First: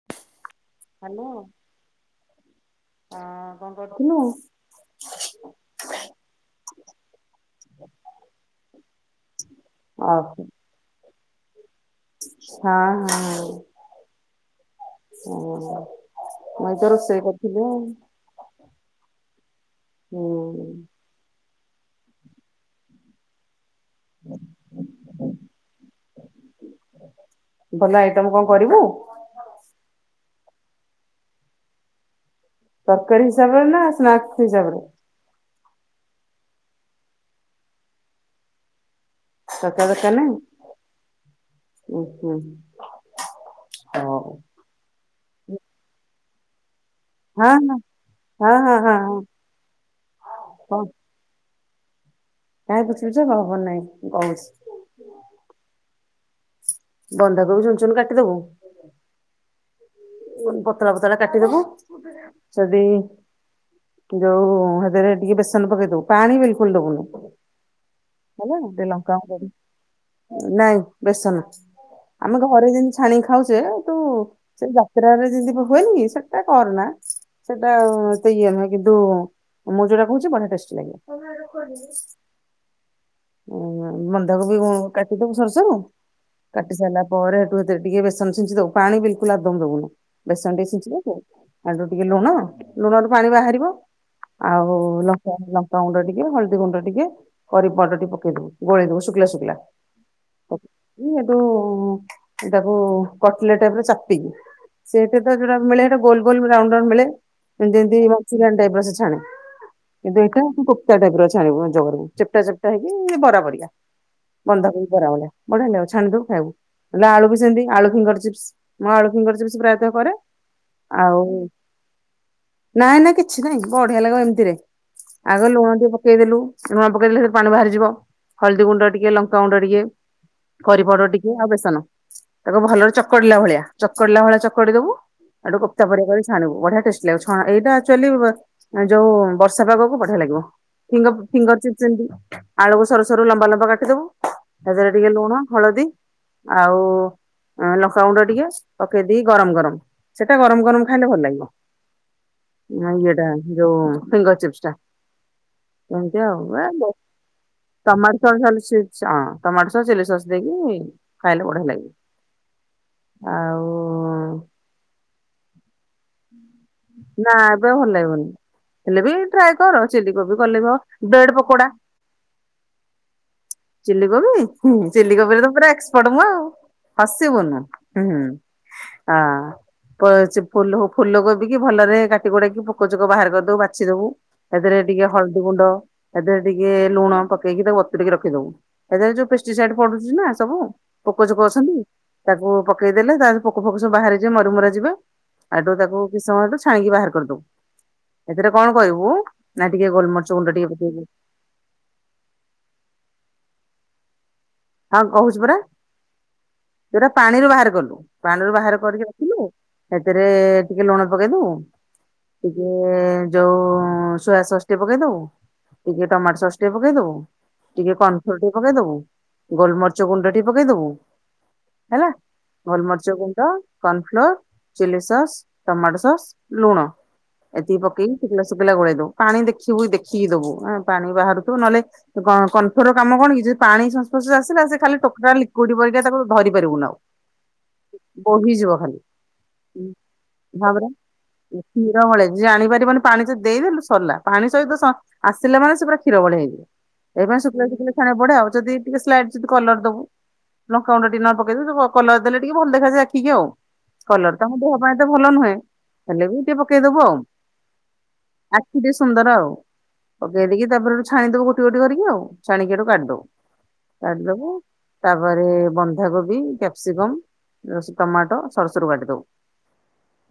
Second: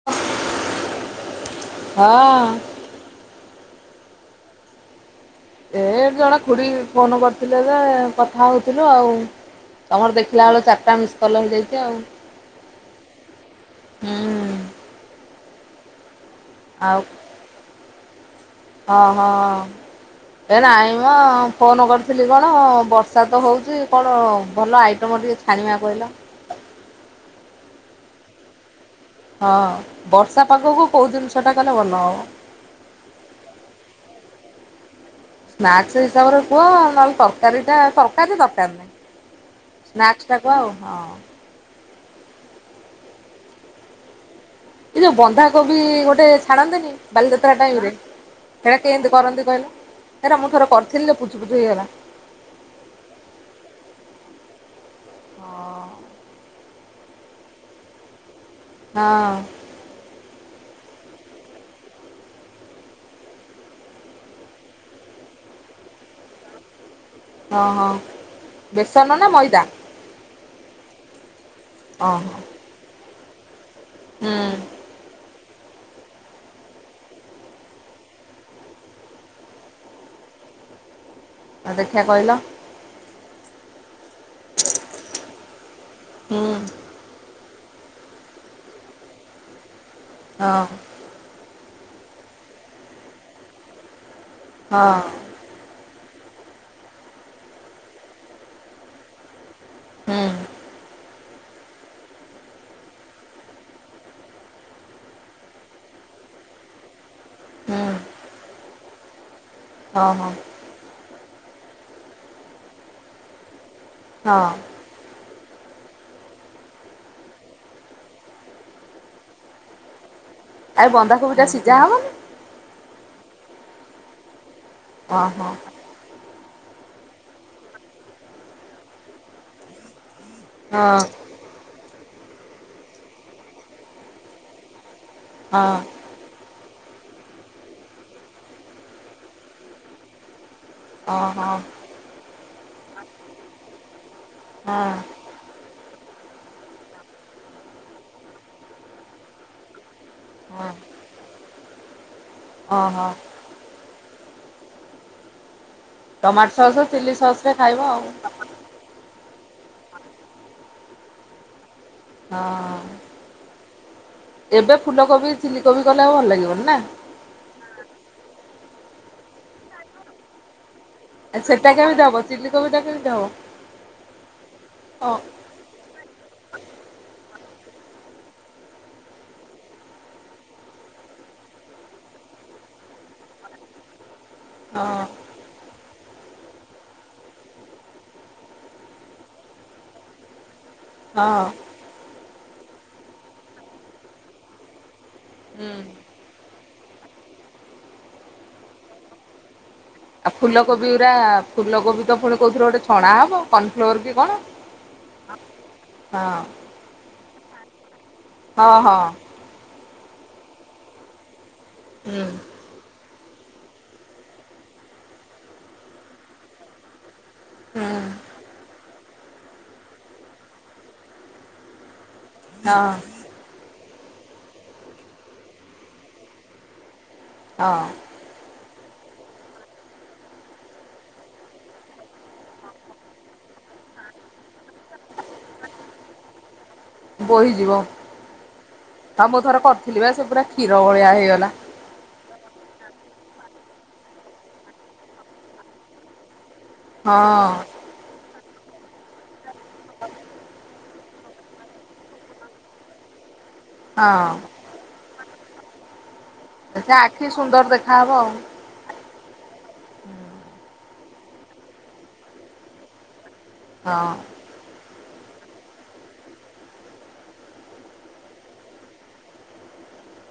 [unintelligible] Hello. ହଁ। ହଁ କଣ କରୁଥିଲୁ? ଏ ଜଣେ ଖୁଡ଼ି ଫୋନ କରିଥିଲେ ଯେ କଥା ହଉଥିଲୁ ଆଉ। ତମର ଦେଖିଲା ବେଳକୁ ଚାରିଟା ମିସ୍ କଲ୍ ହେଇଯାଇଛି ଆଉ। ହଁ ହଁ। ହୁଁ ମୁଇଁ ତ ଆଉ ରୋଷେଇ କରିଥିଲୁ। ହଁ ହଁ ହୁଁ ଏ ନାଇଁ ହଁ ଫୋନ କରିଥିଲି କଣ ବର୍ଷା ତ ହଉଛି କଣ ଭଲ ଆଇଟମ୍ ଟିକେ ଛାଣିବା କହିଲ? ଭଲ ଆଇଟମ କଣ କରିବୁ? ହଁ ବର୍ଷା ପାଗକୁ କୋଉ ଜିନିଷ ଟା କଲେ ଭଲ ହବ? ତରକାରୀ ହିସାବରେ ନା ସ୍ନାକ୍ ହିସାବରେ। ସ୍ନାକ୍ସ ହିସାବରେ କୁହ ନହେଲେ ତରକାରୀ ଟା ତରକାରୀ ରେ ଦରକାର ନାହିଁ। ସ୍ନାକ୍ସ ତରକାରି ଟା କୁହ ଆଉ ହଁ। ଦରକାର ନାଇ ଉଁ ହୁଁ ହଉ। ଏଇ ଯୋଉ ବନ୍ଧାକୋବି ଗୋଟେ ଛାଡନ୍ତିନି। ହଁ ବାଲିଯାତ୍ରା ଟାଇମ୍ରରେ ହଁ ହଁ ସେଇଟା ହଁ କେମିତି ହଁ କରନ୍ତି କହିଲା ହେରା ମୁଁ ଥରେ କରିଥିଲି ଯେ ପୁଚୁପୁଚୁ ହେଇଗଲା। କାଇଁ ପୁଚୁ‌ପୁଚୁ ହବ ହବ ନାହିଁ ମୁଁ କହୁଛି। ବନ୍ଧା କୋବି ଚୁନ‌ଚୁନ କାଟିଦବୁ। ହଁ। ଏ ଉଁ ପତଳା ପତଳା କାଟିଦବୁ ସେଠୁ। ଯୋଉ ସେଥେରେ ଟିକେ ବେସନ ପକେଇ ଦବୁ ପାଣି ବିଲକୁଲ ଦବୁନୁ। ହଁ ହଁ ହେଲା ଟିକେ ଲଙ୍କା ବେସନ ନା ମଇଦା। ନାଇଁ ବସନ ହଁ ହଁ ଆମେ ଘରେ ଯେମତି ଛାଣିକି ଖାଉଛେ ତୁ ହୁଁ ସେ ଯା ତ୍ରା ରେ ଯେଁତି ହୁଏନି ସେଟା କରନା ସେଟା ଏତେ ଇଏ ନୁହେଁ କିନ୍ତୁ। ମୁଁ ଯୋଉଟା କହୁଛି ବଢିଆ ଟେଷ୍ଟି ଲାଗିବ। ଆଉ ଦେଖିଆ କହିଲ ବ‌ନ୍ଧା କୋବି କାଟିଦବୁ ସରୁ ସରୁ ହୁଁ କାଟି ସାରିଲା। ପରେ ହେଠୁ ଏଥେରେ ଟିକେ ବେସନ ଛିଞ୍ଚି ଦବୁ ପାଣି ବିଲକୁଲ ଆଦୌ ଦବୁନୁ ହଁ ବେସନ ଟିକେ ଛିିଞ୍ଚି ଦବୁ। ଆଠୁ ଟିକେ ଲୁଣ ଲୁଣରୁ ପାଣି ବାହାରିବ ଆଉ ହଁ ଲ ଲଙ୍କା ଗୁଣ୍ଡ ଟିକେ ହଳଦୀ ଗୁଣ୍ଡ ଟିକେ କରି ପାଉଡର ଟିକେ ପକଇ ଦବୁ ଗୋଳେଇ ଦବୁ ଶୁଖିଲା ଶୁଖିଲା। ହୁଁ ପକେଇଲି ହେଠୁ ତାକୁ କଟଲେଟ୍ ଟାଇପ୍ ଚାପିବୁ। ସେଠେ ତ ଯୋଉ ଗୁଡା ମିଳେ ସେଇଟା ଗୋଲ ଗୋଲ ରାଉଣ୍ଡ ରାଉଣ୍ଡ ମିଳେ। ଏମତି ହୁଁ ଏମତି ମଞ୍ଚୁରୀୟାନ୍ ଟାଇପର ସେ ଛାଣେ ହଁ କିନ୍ତୁ ହଁ ହଁ। ଏଇଟା। କୋପତା ଟାଇପ୍ ର ଛାଣିବୁ ଯୋଉ କରିବୁ ଚେପଟା ଚେପଟା ହେଇକି ବରା ପରିକା ବନ୍ଧା କୋବି। ବରା ଭଳିଆ ବଢିଆ ଲାଗିବ ଛାଣି ଦବୁ ଖାଇବୁ ନହେଲେ ଆଳୁ କୁ ସେମିତି ଆଳୁ ଫିଙ୍ଗର ଚପ୍ସ୍ ମୁଁ ଆଳୁ ଫିଙ୍ଗର ଚିପସ ପ୍ରାୟ ତ କରେ। ଆଉ ଏ ବନ୍ଧା କୋବି ଟା ସିଝା ହବନି। ନାଇଁ ନାଇଁ କିଛି ନାଇଁ ବଢିଆ ଲାଗିବ ଏମିତିରେ ହଁ ହଁ ଆଗ ଲୁଣ ଟିକେ ପକେଇ ଦେଲୁ। ଲୁଣ ପକେଇଲେ ସେଥିରୁ ପାଣି ବାହାରିଯିବ ହଳଦୀ ଗୁଣ୍ଡ ଟିକେ ଲଙ୍କାଗୁଣ୍ଡ ଟିକେ କରି ହଁ ପାଉଡର ଟିକ୍ ଆଉ ବେସନ ତାକୁ ଭଲରେ ଚକଡିଲା ଭଳିଆ ଚକଡିଲା ଭଳିଆ ଚକଡି ଦବୁ। ସେଠୁ ହଁ କୋପ୍ତା ପରିକା କରି। ଛାଣିବୁ ବଢିଆ ଟେଷ୍ଟି ଲାଗିବ ଛଣା ଏଇଟା ଆକ୍ଚୁଆଲି ଏ ଯୋଉ ବର୍ଷା ପାଗକୁ ବଢିଆ ଲାଗିବ। ଫିଙ୍ଗ୍ ହଁ ହଁ ହଁ। ଫିଙ୍ଗର ଚିପ୍ସ୍ ଏମିତି ଆଳୁକୁ ସରୁ ସରୁ ଲମ୍ବା ଲମ୍ବା କାଟିଦବୁ। ତା ଦେହରେ ଟିକେ ହଁ ଲୁଣ ହଳଦୀ। ଆଉ ଲଙ୍କାଗୁଣ୍ଡ ଟିକେ ପକେଇ ଦେଇ ଗରମ ଗରମ। ସେଟା ଗରମ ଗରମ ଖାଇଲେ ଭଲ ଲାଗିବ ଆ ଓହୋ ଇଏଟା ଯୋଉ ଫିଙ୍ଗର ଚପ୍ସ ଟା। ଏମତି ଆଉ ଟମାଟୋ ଏ ସସ୍ ଦେ ଚିଲି ସସ୍ ରେ ଖାଇବ ଆଉ ଟମାଟୋ ସକ୍ସ୍‌ ଖାଲି। ସେ ହଁ ଟମାଟୋ ସସ୍ ଚିଲି ସସ୍ ଦେଇକି ଖାଇଲେ ବଢିଆ ଲାଗିବ। ହଁ। ଆଉ। ଏବେ ଫୁଲକୋବି ଚିଲି କୋବି କଲେ ଆଉ ଭଲ ଲାଗିବନି ନା। ନା ଏବେ ଆଉ ଭଲ ଲାଗିବନି ହେଲେ ବି ଟ୍ରାଏ କର ଚିଲ କୋବି କଲେ ବ। ଆ ସେଟା କେମିତି ହବ ଚିଲ କୋବି ଟା କେମିତି ହବ। ଚିଲି କୋବି ହୁଁ ହଁ ଚିଲି କୋବିରେ ତ ଏକ୍ସ ପଟ୍ ମୁଁ ଆଉ ହସିବୁନୁ ହୁଁ। ଆଁ ପ ସେ ଫୁଲ ଫୁଲକୁ କୋବି କି ଭଲରେ କାଟି କୁଟାକି ପୋକ ଯୋକ ବାହାର କରିଦବୁ ବାଛି ଦବୁ ଏଥିରେ ହଁ ହଁ ଟିକେ ହଳଦୀ। ଦି ଗୁଣ୍ଡ ହେଥେରେ ଟିକେ ଲୁଣ ପକେଇକି ତାକୁ ବତୁରେଇ କି ରଖିଦବୁ। ହେଥେରେ ଯୋଉ ପେଷ୍ଟିସାଇଡ ପଡୁଛି ନା ସବୁ। ପୋକ ଯୋକ ଅଛନ୍ତି ତାକୁ ପକେଇଦେଲେ ତାରେ ପୋକ ଫୋକ ସବୁ ବାହାରିଯିବେ ମରି ମୁରା ଯିବେ। ହୁଁ। ହେଠୁ ତାକୁ କିଛି ସମୟ ହେଠୁ ଛାଣିକି ବାହାର କରିଦବୁ ହେଥିରେ କଣ କହିବୁ ନାହିଁ ଟିକେ ଆଉ ଗୋଲମରିଚ ଗୁଣ୍ଡ ଟିକେ ଫୁଲକୋବି ପକେଇଦେ। ଗୁରା ଫୁଲକୋବି ତ ପୁଣି କହୁଥିରେ ଗୋଟେ ଛଣା ହେବ କର୍ଣ୍ଣଫ୍ଲୋର କି କଣ? ହଁ କହୁଛିୁ ପରା ହଁ ହେରା ପାଣିରୁ ବାହାର କଲୁ ପାଣିରୁ ହଁ ବାହାର ହଁ କରିକି ରଖିଲୁ ହେଥେରେ ଟିକେ ଲୁଣ ପକେଇଦଉ ହୁଁ। ଟିକେ ଯୋଉ ସୋୟା ସସ୍ ଟିକେ ପକେଇଦବୁ ଟିକେ ଟମାଟୋ ସସ୍ ଟିକେ ପକେଇଦବୁ। ହୁଁ ଟିକେ କର୍ନ୍ ପ୍ଲୋର୍ ଟିକେ ପକେଇଦବୁ ଗୋଲମରିଚ ଗୁଣ୍ଡ ଟିକେ ପକେଇଦବୁ ହେଲା ଗୋଲ୍ ହଁ ମରିଚ ଗୁଣ୍ଡ cornflour chilli sauce tomato sauce ଲୁଣ ଏତିକି ହଁ ପକେଇ ଶୁଖିଲା ଗୋଳେଇ ଦବୁ ପାଣି ଦେଖିବୁ ଦେଖିକି ଦବୁ ପାଣି ବାହାରୁଥିବ ନହେଲେ କ କର୍ନ ଫ୍ଲୋର୍ କାମ କଣକି ଯଦି ପାଣି ସଂସ୍ପର୍ଶରେ ଆସିଲା ସେ ଖାଲି ଟୋଟାଲି ଲିକ୍ୟୁଇଡ ପରିକା ତାକୁ ଧରି ପାରିବୁନୁ ଆଉ ବୋହିଯିବ। ବୋହିଯିବ ଖାଲି ହଁ ମୁଁ ଥରେ କରିଥିଲି ବା ସେ ପୁରା କ୍ଷୀର ଭାବରେ ଭଳିଆ ହେଇଗଲା କ୍ଷୀର ଭଳିଆ ଜାଣିପାରିବନି ପାଣି ଯଦି ଦେଇଦେଲୁ ସରିଲା ପାଣି ସହିତ ସ ଆସିଲେ ମାନେ ସେ ପୁରା କ୍ଷୀରଭଳିଆ ହେଇଯିବ। ହଁ ଏଇ ପାଇଁ ଶୁଖିଲା ଶୁଖୁଲା ଛାଣି ଆକୁ ପଡେ ଆଉ ଯଦି ଟିକେ ସ୍ଲାଇଡ ଯଦି କଲର ଦବୁ। ଲଙ୍କା ଗୁଣ୍ଡ ଟିକେ ନାଙ୍କୁ ପକେଇଦେଲୁ କଲର ଦେଲେ ଟିକେ ଭଲ ଦେଖା ଯାଏ ଆଖିକି ଆଉ କଲର ଟା ହଁ। ମଧ୍ୟ ଦେହ ପାଇଁ ତ ଭଲ ନୁହେଁ ହେଲେ ବି ଟିକେ ସେ ପକେଇଦବୁ ଆଉ ଆଖି ସୁନ୍ଦର ଦେଖାହବ ଆଉ ଆ ଟିକେ ସୁନ୍ଦର ଆଉ ପକେଇ ଦେଇକି ତାପରେ ହେଠୁ ଛାଣିଦବୁ ଗୋଟି ଗୋଟି କରିକି ଆଉ ଛାଣିକି ହେଠୁ କାଢିଦବୁ। ହଁ କାଢି ଦବୁ ତାପରେ ବନ୍ଧାକୋବି କ୍ୟାପସିକମ ଏ ସେ ଟମାଟୋ ସରୁସରୁ କାଟିଦବୁ।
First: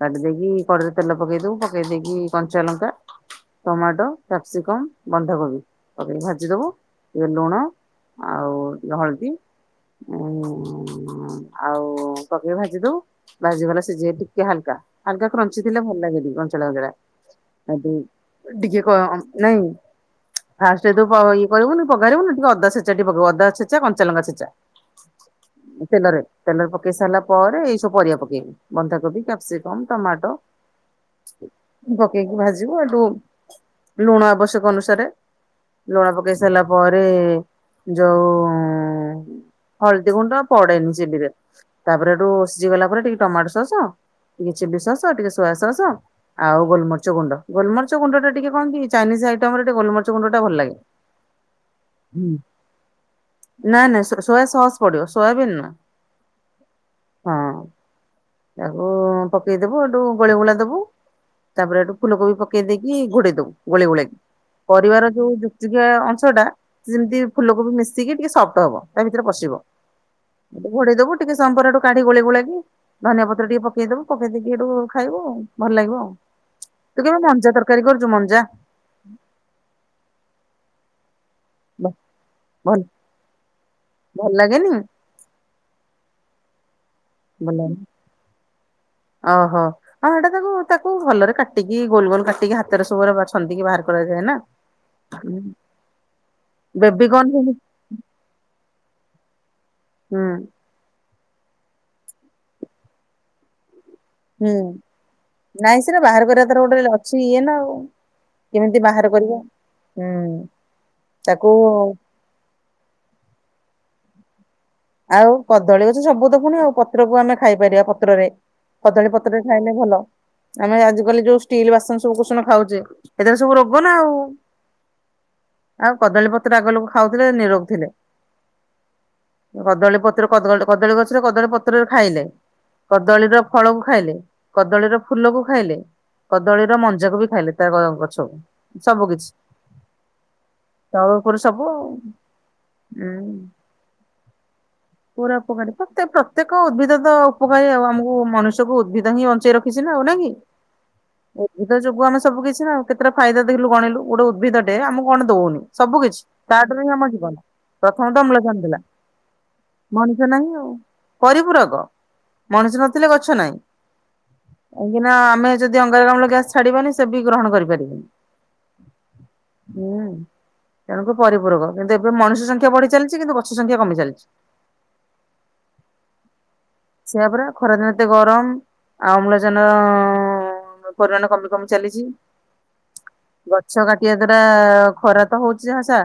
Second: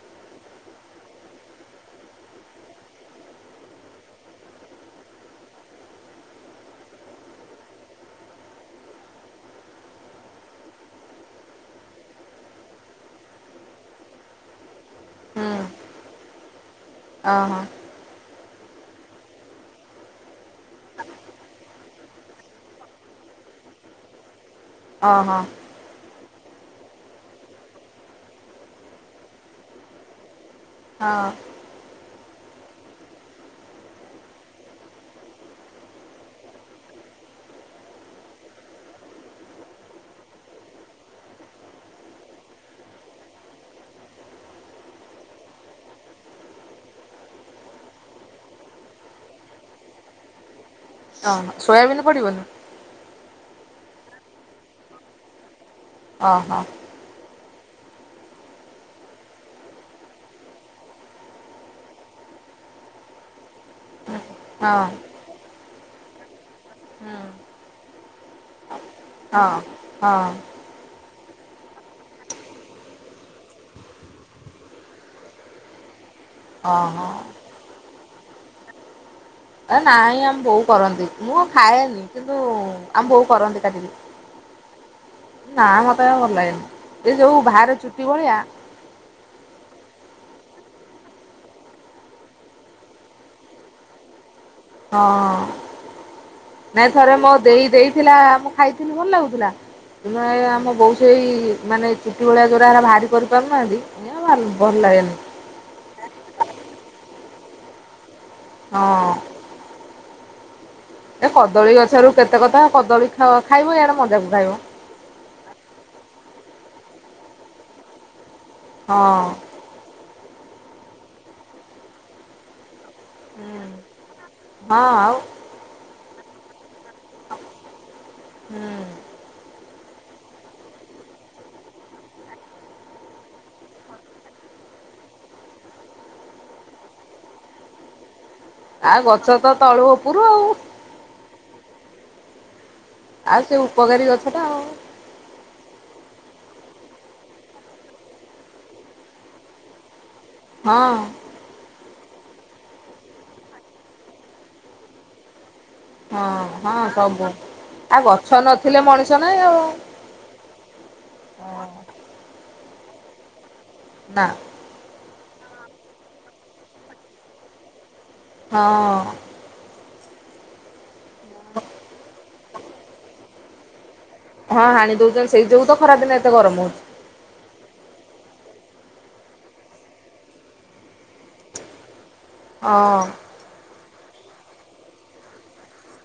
କାଟି ଦେଇକି କଡେଇରେ ତେଲ ପକେଇ ଦବୁ ପକେଇ ଦେଇକି କଞ୍ଚା ଲଙ୍କା ଟମାଟୋ କ୍ୟାପସିକମ ବନ୍ଧାକୋବି ପକେଇକୀ ଭାଜିଦବୁ ଟିକେ ଲୁଣ ଆଉ ଟିକେ ହଳଦୀ ଉ ଆଉ ପକେଇ ଭାଜି ଦବୁ। ଭାଜିଗଲା ସିଝୀ ଟିକେ ହାଲକା ହାଲକା ହୁଁ କ୍ରଞ୍ଚି ଥିଲେ ଭଲ ଲାଗେ ଟିକେ କଞ୍ଚାଳିଆ କଞ୍ଚାଳିଆ ଓହୋ। ଆବେ ଡିଗିଏ କ ନାଇଁ ଫାଷ୍ଟ ତୁ ପ ଇଏ କରିବୁନି ପଘାରିବୁନି ଟିକେ ଅଦା ଛେଚା ଟିକେ ପକେଇବୁ ଅଦାଛେଚା କଞ୍ଚାଲଙ୍କା ଛେଚା। ଅ ହ। ତେଲରେ ତେଲରେ ପକେଇ ସାରିଲା ପରେ ଏଇ ସବୁ ପରିବା ପକେଇବୁ। ବନ୍ଧାକୋବି କ୍ୟାପସିକମ ଟମାଟୋ ହଁ ପକେଇକି ଭାଜିବୁ ହେଠୁ ଲୁଣ ଆବଶ୍ୟକ ଅନୁସାରେ ଲୁଣ ପକେଇ ସାରିଲା ପରେ ଯଉ ହଳଦୀ ଗୁଣ୍ଡ ପଡେନି ସେ ଚିଲିରେ। ତାପରେ ହେଠୁ ଷିଝି ଗଲା ପରେ ଟିକେ ଟମାଟୋ ସସ ଟିକେ ଚିଲି ସସ ଟିକେ ସୋୟା ସସ ଆଉ ଗୋଲମର୍ଚ ଗୁଣ୍ଡ ଗୋଲମର୍ଚ ଗୁଣ୍ଡ ଟା ଟିକେ କଣ କି ଚାଇନିଜ ଆଇଟମ ଟିକେ ଗୋଲମରିଚଗୁଣ୍ଡ ଟା ଭଲ ଲାଗେ। ହଁ ସୋୟାବିନ ପଡିବନି। ନାଁ ନାଁ ସୋ ସୋୟା ସସ୍ ପଡିବ ସୋୟାବିନ୍ ନୁହଁ। ଓ ହୋ। ହଁ ତାକୁ ପକେଇଦବୁ ହେଠୁ ଗୋଳେଇ ଗୋଳା ଦବୁ। ତାପରେ ହେଠୁ ଫୁଲକୋବି ପକେଇ ଦେଇକି ଘୋଡେଇ ଦବୁ ଗୋଳେଇ ଗୋଳାକି ହଁ ପରିବାର ଯୋଉ ଯୁକଜୁକିଆ ଅଂଶଟା ସେ ଯେମିତି ହଁ ଫୁଲ କୋବି ମିଶିକି ଟିକେ ସଫ୍ଟ ହବ। ତା ଭିତରେ ପଶିବ ହଁ ହେଠୁ ଘଡେ଼ଇ ଦବୁ ଟିକେ ସମପରଠୁ କାଢି ଗୋଳି ଗୋଳାକି ଧନିଆ ପତ୍ର ଟିକେ ପକେଇଦବୁ ପକେଇ ଦେଇକି ହେଠୁ ଖାଇବୁ ଭଲ ଲାଗିବ ଆଉ। ହଁ ତୁ ହଁ। କେବେ ମଞ୍ଜା ତରକାରୀ କରିଚୁ ମଞ୍ଜା? ଆ ନାଇଁ ଆମ ବୋଉ କରନ୍ତି ମୁଁ ଆଉ ଭ- ଖାଏନି କିନ୍ତୁ ଭଲ ଆମ ବୋଉ କରନ୍ତି କାଟିକି। ଭଲ ଲାଗେନି? ନା ମତେ ଏରା ଭଲ ଲାଗେନି ଏଯୋଉ ଭଲ ବାହାରେ ଲାଗେନି? ଚୁଟି ଭଳିଆ ଓହୋ। ହଁ ହେଟା ତାକୁ ତାକୁ ଭଲରେ କାଟିକି ଗୋଲ ଗୋଲ କାଟିକି ହାତରେ ସବୁରା ଏରାକ ଛନ୍ଦିକି ବାହାର କରାଯାଏନା। ହଁ ନାଇଁ ବେବି ଥରେ ମୋ କର୍ନ ଦେଇ ଦେଇଥିଲା ଆମକୁ ଖାଇଥିଲି ଭଲ ଲାଗୁଥିଲା ହୁଁ ହେଲେ ଏଆମ ବୋଉ ସେଇ ମାନେ ଚୁଟି ଭଳିଆ ଯୋଉରା ହେରା ବାହାରି କରିପାରୁନାହାନ୍ତି ହେ ହୁଁ ଭଲ ଲାଗେନି। ନାଇଁ ସେରା ବାହାର କରିବା ତାର ଗୋଟେ ଅଛି ଇଏନା ଆଉ କେମିତି ବାହାର ହଁ କରିବା। ହୁଁ। ଏ ତାକୁ କଦଳୀ ଗଛରୁ କେତେ କତା କଦଳୀ ଖାଅ ଖାଇବ ଇଆଡ଼େ ମଞ୍ଜାକୁ ଖାଇବ। ଆଉ କଦଳୀ ଗଛ ସବୁତକ ପୁଣି ଆଉ ପତ୍ରକୁ ଆମେ ଖାଇପାରିବା ପତ୍ରରେ ହଁ କଦଳୀ ପତ୍ରରେ ଖାଇଲେ ଭଲ ଆମେ ଆଜିକାଲି ଯୋଉ ଷ୍ଟିଲ୍ ବାସନ ସବୁ କୁସନ ଖାଉଚେ ଏଥିରେ ସବୁ ରୋଗନା ଆଉ ହଁ ଆଉ ଆଉ କଦଳୀପତ୍ର ଆଗ ଲୋକ ଖାଉଥିଲେ ନିରୋଗ ଥିଲେ। ହୁଁ। କଦଳୀ ପତ୍ର କଦଳ କଦଳୀ ଗଛରେ କଦଳୀ ପତ୍ରରେ ଖାଇଲେ। କଦଳୀର ଫଳକୁ ଖାଇଲେ କଦଳୀର ଫୁଲକୁ ଖାଇଲେ କଦଳୀର ମଞ୍ଜାକୁବି ଖାଇଲେ ତା ଗ ଗଛ। ଆ ଗଛତ ତଳୁ ଉପରୁ ଆଉ। ତଳୁ ଉପରୁ ସବୁ ଆଉ। ହୁଁ ଆଉ ସେ ଉପକାରୀ ଗଛଟା ଆଉ। ପୁରା ଉପକାରୀ ପ୍ରତ ପ୍ରତ୍ୟେକ ଉଦ୍ଭିଦତ ଉପକାରୀ ଆଉ ଆମକୁ ମନୁଷ୍ୟକୁଉଦ୍ଭିଦ ହିଁ ବଞ୍ଚେଇ ରଖିଚିନା ଆଉ ନାଇଁକି। ହଁ। ଉଦ୍ଭିଦ ଯୋଗୁ ଆମେ ସବୁ କିଛିନା କେତେଟା ଫାଇଦା ଦେଖିଲୁ ଗଣିଲୁ ଗୋଟେ ଉଦ୍ଭିଟେ ଆମେ କଣ ଦଉନି? ସବୁ କିଛି ହଁ ହଁ ତାଠାରୁହିଁ ଆମ ସବୁ ଜୀବନ ଆଉ ପ୍ରଥମତ ଗଛ ଅମ୍ଳଜାନ ନଥିଲେ ଦେଲା। ମଣିଷ ନାଇଁ ଆଉ। ମଣିଷ ନାହିଁ ଆଉ ପରିପୂରକ ମଣିଷ ନଥିଲେ ଗଛ ନାଇଁ। ନାଁ। କାହିଁକିନା ଆମେ ଯଦି ଅଙ୍ଗାରକାମ୍ଳ ଗ୍ୟାସ୍ ଛାଡ଼ିବାନି ସେବି ଗ୍ରହଣ କରିପାରିବେନି। ହଁ। ହୁଁ ତେଣୁକୁ ପରିପୂରକ କିନ୍ତୁ ଏବେ ମଣିଷ ସଂଖ୍ୟା ବଢ଼ି ଚାଲିଚି କିନ୍ତୁ ଗ‌ ଗଛ ସଂଖ୍ୟା କମି ଚାଲିଚି। ହଁ ହାଣି ଦଉଚନ୍ତି ସେଇ ଯୋଗୁଁତ ଖରାଦିନେ ଏତେ ଗରମ ହଉଚି। ସେଇଆ ପରା ଖରାଦିନେ ଏତେ ଗରମ୍ ଆଉ ଅମ୍ଳଜାନ କରୋନା କମି କମି ଚାଲିଚି। ଅଁ ଗଛ କାଟିବା ଦ୍ଵାରା ଖରାତ ହଉଚି ଯାହା ଯାହା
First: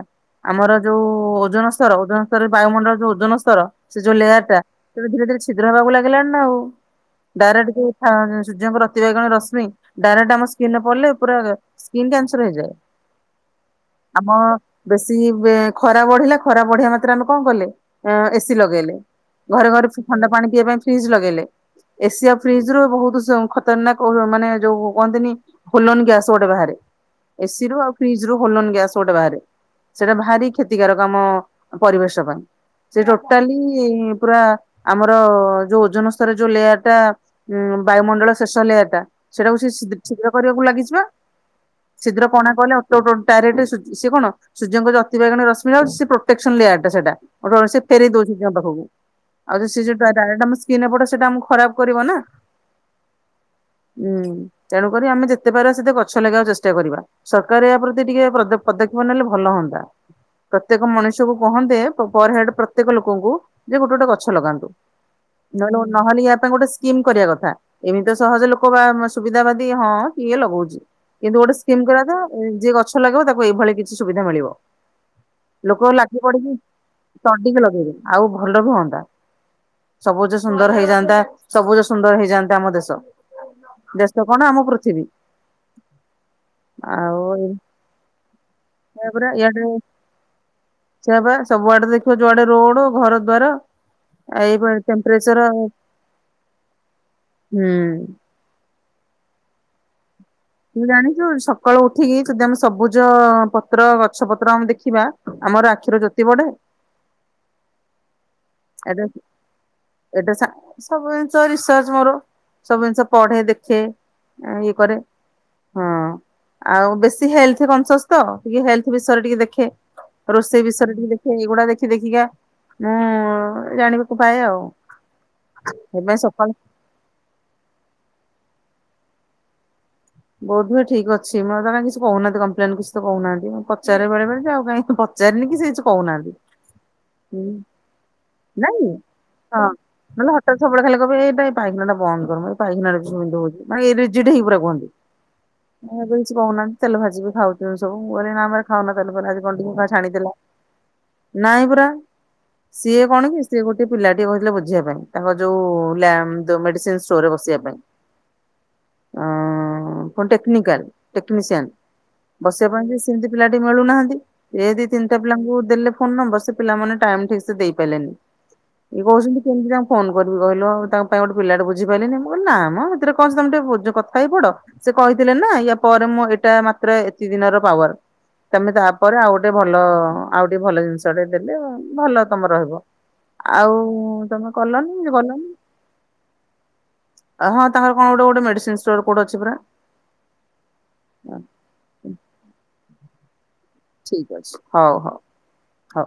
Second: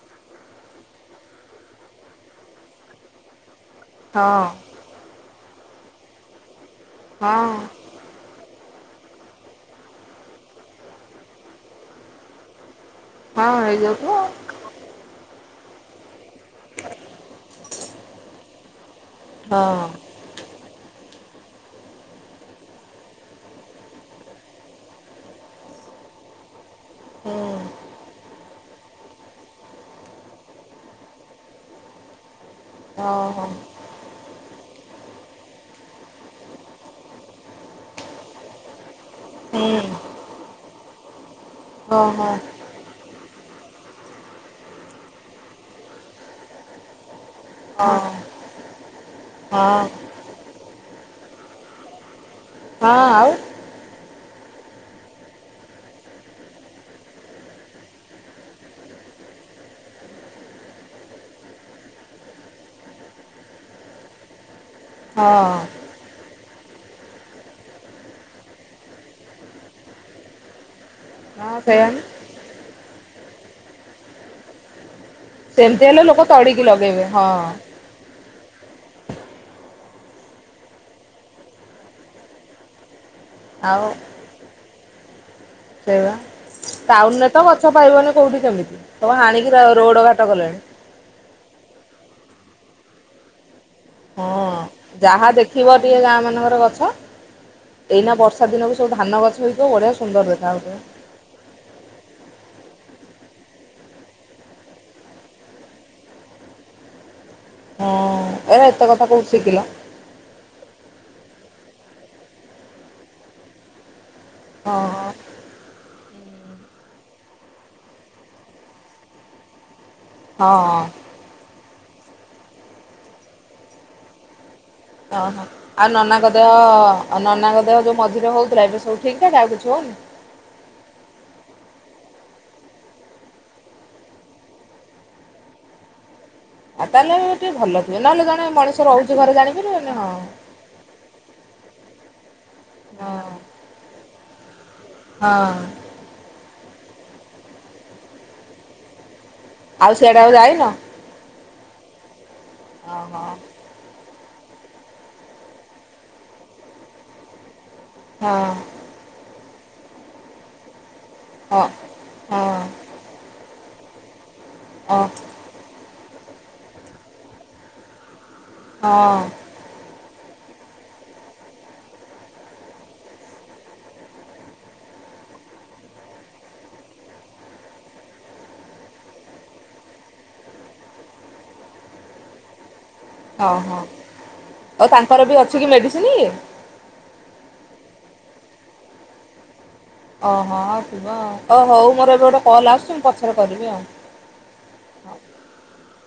ଆମର ଯୋଉ ଓଜନ ସ୍ତର ଓଜନ ସ୍ତର ବାୟୁମଣ୍ଡଳ ଯୋଉ ଓଜନସ୍ତର ସେଯୋଉ ହଁ ହଁ ଲେୟାରଟା ତେବେ ଧୀରେ ଧୀରେ ଛିଦ୍ର ହେବାକୁ ଲାଗିଲାଣିନା ଆଉ ହଁ ଡାଇରେକ୍ଟ ଯୋଉ ହାଁ ଯୋଉ ସୂର୍ଯ୍ୟଙ୍କ ରତିିବାଇଗଣ ରଶ୍ମି ଡାଇରେକ୍ଟ ଆମ ସ୍କିନରେ ପଡ଼ିଲେ ପୁରା ସ୍କିନ୍ କ୍ୟାନ୍ସର ହେଇଯାଏ। ହଁ ହେଇଯାଉଥିବ ଆମ ବେଶୀ ଵ୍ଵି ଖରା ବଢିଲେ ଖରା ବଢ଼ିଆ ମାତ୍ରେ ଆମେ କଣ କଲେ? ଏସିି ଲଗେଇଲେ ଘରେ ଆଉ। ଘରେ ସବୁ ଥଣ୍ଡା ପାଣି ପିଇବା ପାଇଁ ଫ୍ରିଜ୍‌ ଲଗେଇଲେ। ଏସି ଆଉ ଫ୍ରିଜରୁ ବୋହୁତ ସବୁ ଖତରନାକ ଓର ମାନେ ଯୋଉ କହନ୍ତିନି ହୁଲନ୍ ଗ୍ୟାସ୍ ଗୋଟେ ବାହାରେ। ହୁଁ। ଏ ସିରୁ ଆଉ ଫ୍ରିଜରୁ ହୋଲନ ଗ୍ୟାସ୍ ଗୋଟେ ବାହାରେ। ସେଟା ଭାରି କ୍ଷତିକାରକ ଆମ ପରିବେଶ ପାଇଁ ସେ ହଁ ହଁ ଟୋଟାଲି ପୁରା ଆମର ଯୋଉ ଓଜନ ସ୍ତର ଯୋଉ ଲେୟରଟା ଉଁ ବାୟୁମଣ୍ଡଳ ଶେଷ ଲେୟରଟା। ସେଡାକୁ ହୁଁ ସେ ଶୀଦ୍‌ ଶୀଘ୍ର କରିବାକୁ ଲାଗିଚିବା ହଁ ହଁ ହଁ ଶୀଘ୍ର ହଁ କଣା କଲେ ଅ ତ ଟୋ ଡାଇରେକ୍ଟ ସୂ ସେ କଣ ସୂଯ୍ୟଙ୍କ ଯୋଉ ଅତିିବାଇଗଣ ରଶ୍ମି ଆଉଚି ସେ ପ୍ରୋଟେକ୍ସନ ଲେୟାରଟା ସେଇଟା। ଗୋଟେ କ ସେ ଫେରେଇ ଦୋଉଚି ସୂଯ୍ୟଙ୍କ ପାଖକୁ ଆଉ ହଁ ଯୋଉ ସିଏ ଯୋଉ ଡାର୍ ଡାଇରେକ୍ଟ ଆମ ସ୍କିନରେ ପଡ଼େ ସେଟା ଆମକୁ ଖରାପ କରିବ ନା ହଁ ଆଉ। ଉଁ ତେଣୁକରି ଆମେ ଯେତେ ପାରିବା ସେତେ ଗଛ ଲଗେଇଆକୁ ଚେଷ୍ଟା କରିବା। ସରକାର ଏହା ପ୍ରତି ଟିକେ ପ୍ରଦ ପଦକ୍ଷେପ ନେଲେ ଭଲ ହୁଅନ୍ତା ପ୍ରତ୍ୟେକ ମଣିଷକୁ କହନ୍ତେ ପ ପର ହେଡ ପ୍ରତ୍ୟେକ ଲୋକଙ୍କୁ ଯେ ଗୋଟେ ଗୋଟେ ଗଛ ଲଗାନ୍ତୁ ହଁ ନହେନେ ଗୋ ନହେନେ ୟା ପାଇଁ ଗୋଟେ ସ୍କିମ୍ କରିଆ କଥା। ଏମିତି ସହଜ ଲୋକ ବା ସୁବିଧା ବାଦୀ ହଁ କିଏ ଲଗୋଉଚି। କିନ୍ତୁ ଗୋଟେ ହଁ ସ୍କିମ୍ ସେଇଆ କରିବା କଥା ଯିଏ ଗଛ ଲଗେଇବ ତାକୁ ଏଇଭଳି କିଛି ସୁବିଧା ମିଳିବ। ସେମତି ହେଲେ ଲାଗି ଲୋକ ପଡିକି ତଡିକି ଲଗେଇବେ ହଁ। ତଡିକି ଲଗେଇବେ ଆଉ ଭଲ ରୁହନ୍ତା। ସବୁଜ ସୁନ୍ଦର ହେଇଯାଆନ୍ତା ସବୁଜ ସୁନ୍ଦର ହେଇଯାଆନ୍ତା ଆମ ଦେଶ। ଆଉ ତ କଣ ଆମ ପୃଥିବୀ। ସେଇପା ଆଉ ଟାଉନରେ ତ ଗଛ ପାଇବନି କୋଉଠି କେମିତି ସବୁ ହାଣିକି ର ରୋଡ଼ ଘାଟ କଲେଣି। ସେଇପା ସବୁଆଡେ ଦେଖିବ ଯୁଆଡ଼େ ରୋଡ଼ ଘରଦ୍ୱାର ହଁ ଆ ଏଇପା ଯାହା ଦେଖିବ ଟିକେ ଗାଁ ମାନଙ୍କରେ ଗଛ ହୁଁ। ଏଇନା ବର୍ଷ ର୍ଷାଦିନକୁ ସବୁ ଧାନ ଗଛ ହେଇଥିବ ବଢ଼ିଆ ସ୍ ସୁନ୍ଦର ଦେଖାହୋଉ ତୁ ଜାଣିଚୁ ସ ସକାଳୁ ଉଠିକି ଯଦି ଆମେ ସବୁଜ ପତ୍ର ଗଛ ପତ୍ର ଆମେ ଦେଖିବା ଆମର ଆଖିର ଜୋତି ବଢ଼େ। ହଁ ଆରେ ଏତେ ଏଟା କଥା କୋଉଠୁ ଶିଖିଲ? ଏଟା ସା ସବୁ ଜିନିଷ ରିସର୍ଚ ମୋର ସବୁ ଜିନିଷ ପଢ଼େ ଦେଖେ। ଆ ଇଏ ହଁ କରେ। ହଁ ଆଉ ବେଶୀ ହେଲଥ୍ କନ୍ସସ୍ ତ ଟିକେ ହେଲଥ ବିଷୟରେ ଟିକେ ଦେଖେ। ହଁ। ରୋଷେଇ ବିଷୟରେ ଟିକେ ଦେଖେ ଏଗୁଡ଼ା ଦେଖି ଦେଖିକା ମୁଁ ଜାଣିବାକୁ ପାଏ ଆଉ। ହଁ ହଁ ଆଉ ସେଥିପାଇଁ ନନାଙ୍କ ଦେହ ସକାଳୁ ଆଉ ନନାଙ୍କ ଦେହ ଯୋଉ ମଝିରେ ହୋଉଥୁଲା ଏବେ ସବୁ ଠିକଠାକ ଆଉ କିଛି ହୋଉନି। ବୋଧୁଏ ଠିକ ଅଛି ମତେ ତ କାଇଁ କିଛି କୋହୁନାହାନ୍ତି କଂପ୍ଲେନ୍ କିଛି ତ କହୁନାହାନ୍ତି ମୁଁ ପଚାରେ ବେଳେବେଳେ ଯେ ଆଉ କାଇଁ ପ ପଚାରିନି କି ସେ କିଛି କୋହୁନାହାନ୍ତି। ଆଉ ତାହେଲେ ଟିକେ ଭଲ ଥିବେ ନହେଲେ ଜଣେ ମଣିଷ ରହୁଚି ଘରେ ଜାଣିପାରିବନି ହଁ। ତାର ସବୁବେଳେ ଖାଲି କହିବେ ଏଇ ଏ ପାଇଖାନା ବନ୍ଦ କରମ ଏଇ ପାଇଖାନାରୁ ହଁ ଗନ୍ଧଉଚି ମାନେ ରିଜିଡି ହେଇ ପୁରା କୁହନ୍ତି। ହଁ। ନାଇଁ ଏବେ କିଛି କୋହୁନାହାନ୍ତି ତେଲ ଭାଜି ବି ଖାଉଚନ୍ତି ସବୁ ମୁଁ କହିଲି ନା ଆମେ ଖାଉନା ତେଲ ଫେଲ ଆଜି କଣ ଟିକେ କଁ ଆଉ ସିଆଡେ ଆଉ ଛାଣିଥିଲା ଯାଇନ ନାଇଁ ପରା ସିଏ ଓହୋ କଣ କି ସ୍ ସିଏ ଗୋଟେ ପିଲାଟିିଏ କହିଥିଲେ ବୁଝିବା ପାଇଁ ତାଙ୍କର ଯୋଉ ଲ୍ୟାମ ଦ ମେଡିସିନ ଷ୍ଟୋରରେ ବସିବା ପାଇଁ। ହଁ। ଟେକ୍ନିକାଲ ହଁ ଟେକ୍ନିଶିଆନ୍ ହଁ ବସିବା ପାଇଁ ବି ସେମତି ପିଲାଟେ ମିଳୁନାହାନ୍ତି। ଇଏ ଦି ଓ ତିନିଟା ପିଲାଙ୍କୁ ଦେଲେ ଫୋନ୍ ନମ୍ବର ସେ ପିଲାମାନେ ଟାଇମ୍ ଠିକ୍ ସେ ଦେଇ ପାରିଲେନେହିଁ। ହଁ ଇଏ କହୁଛନ୍ତି। ହଁ କେମିତି ତାଙ୍କୁ ଫୋନ୍ କରିବି କହିଲ ତମେ ତ ଗୋଟେ ପିଲାଟେ ବୁଝି ପାରିଲିନି ମୁଁ କହିଲି ନା ମ ସେଥିରେ କଣ ଅଛି ତମେ ଟିକେ କଥା ହେଇ ପଡ଼। ସେ କହିଥିଲେ ନା ୟା ପରେ ମୁଁ ଏଟା ମାତ୍ର ଏତିିକି ଦିନର ପାୱାର। ତମେ ତାପରେ ଆଉ ଗୋଟେ ଭଲ ଆଉ ଗୋଟେ ଭଲ ଜିନିଷଟେ ଦେଲେ ଭଲ ତମର ହବ। ଆଉ ହଁ। ତମେ ଆଉ କଲନି ତାଙ୍କର ବି ଗଲନି। ଅଛି କି ମେଡିସିନ? ହଁ ତମର କଣ ଗୋଟେ ଗୋଟେ ମେଡିସିନ୍ ଷ୍ଟୋର କୋଉଠି ଅଛି ପରା? ଓହୋ ଥିବ ଆଉ ଓ ହଉ ମୋର ଏବେ ଗୋଟେ କଲ୍ ଆସୁଛି ମୁଁ ପଛରେ କରିବି ଆଉ। ଠିକ୍ ଅଛି ହଉ ହଉ। ହଉ।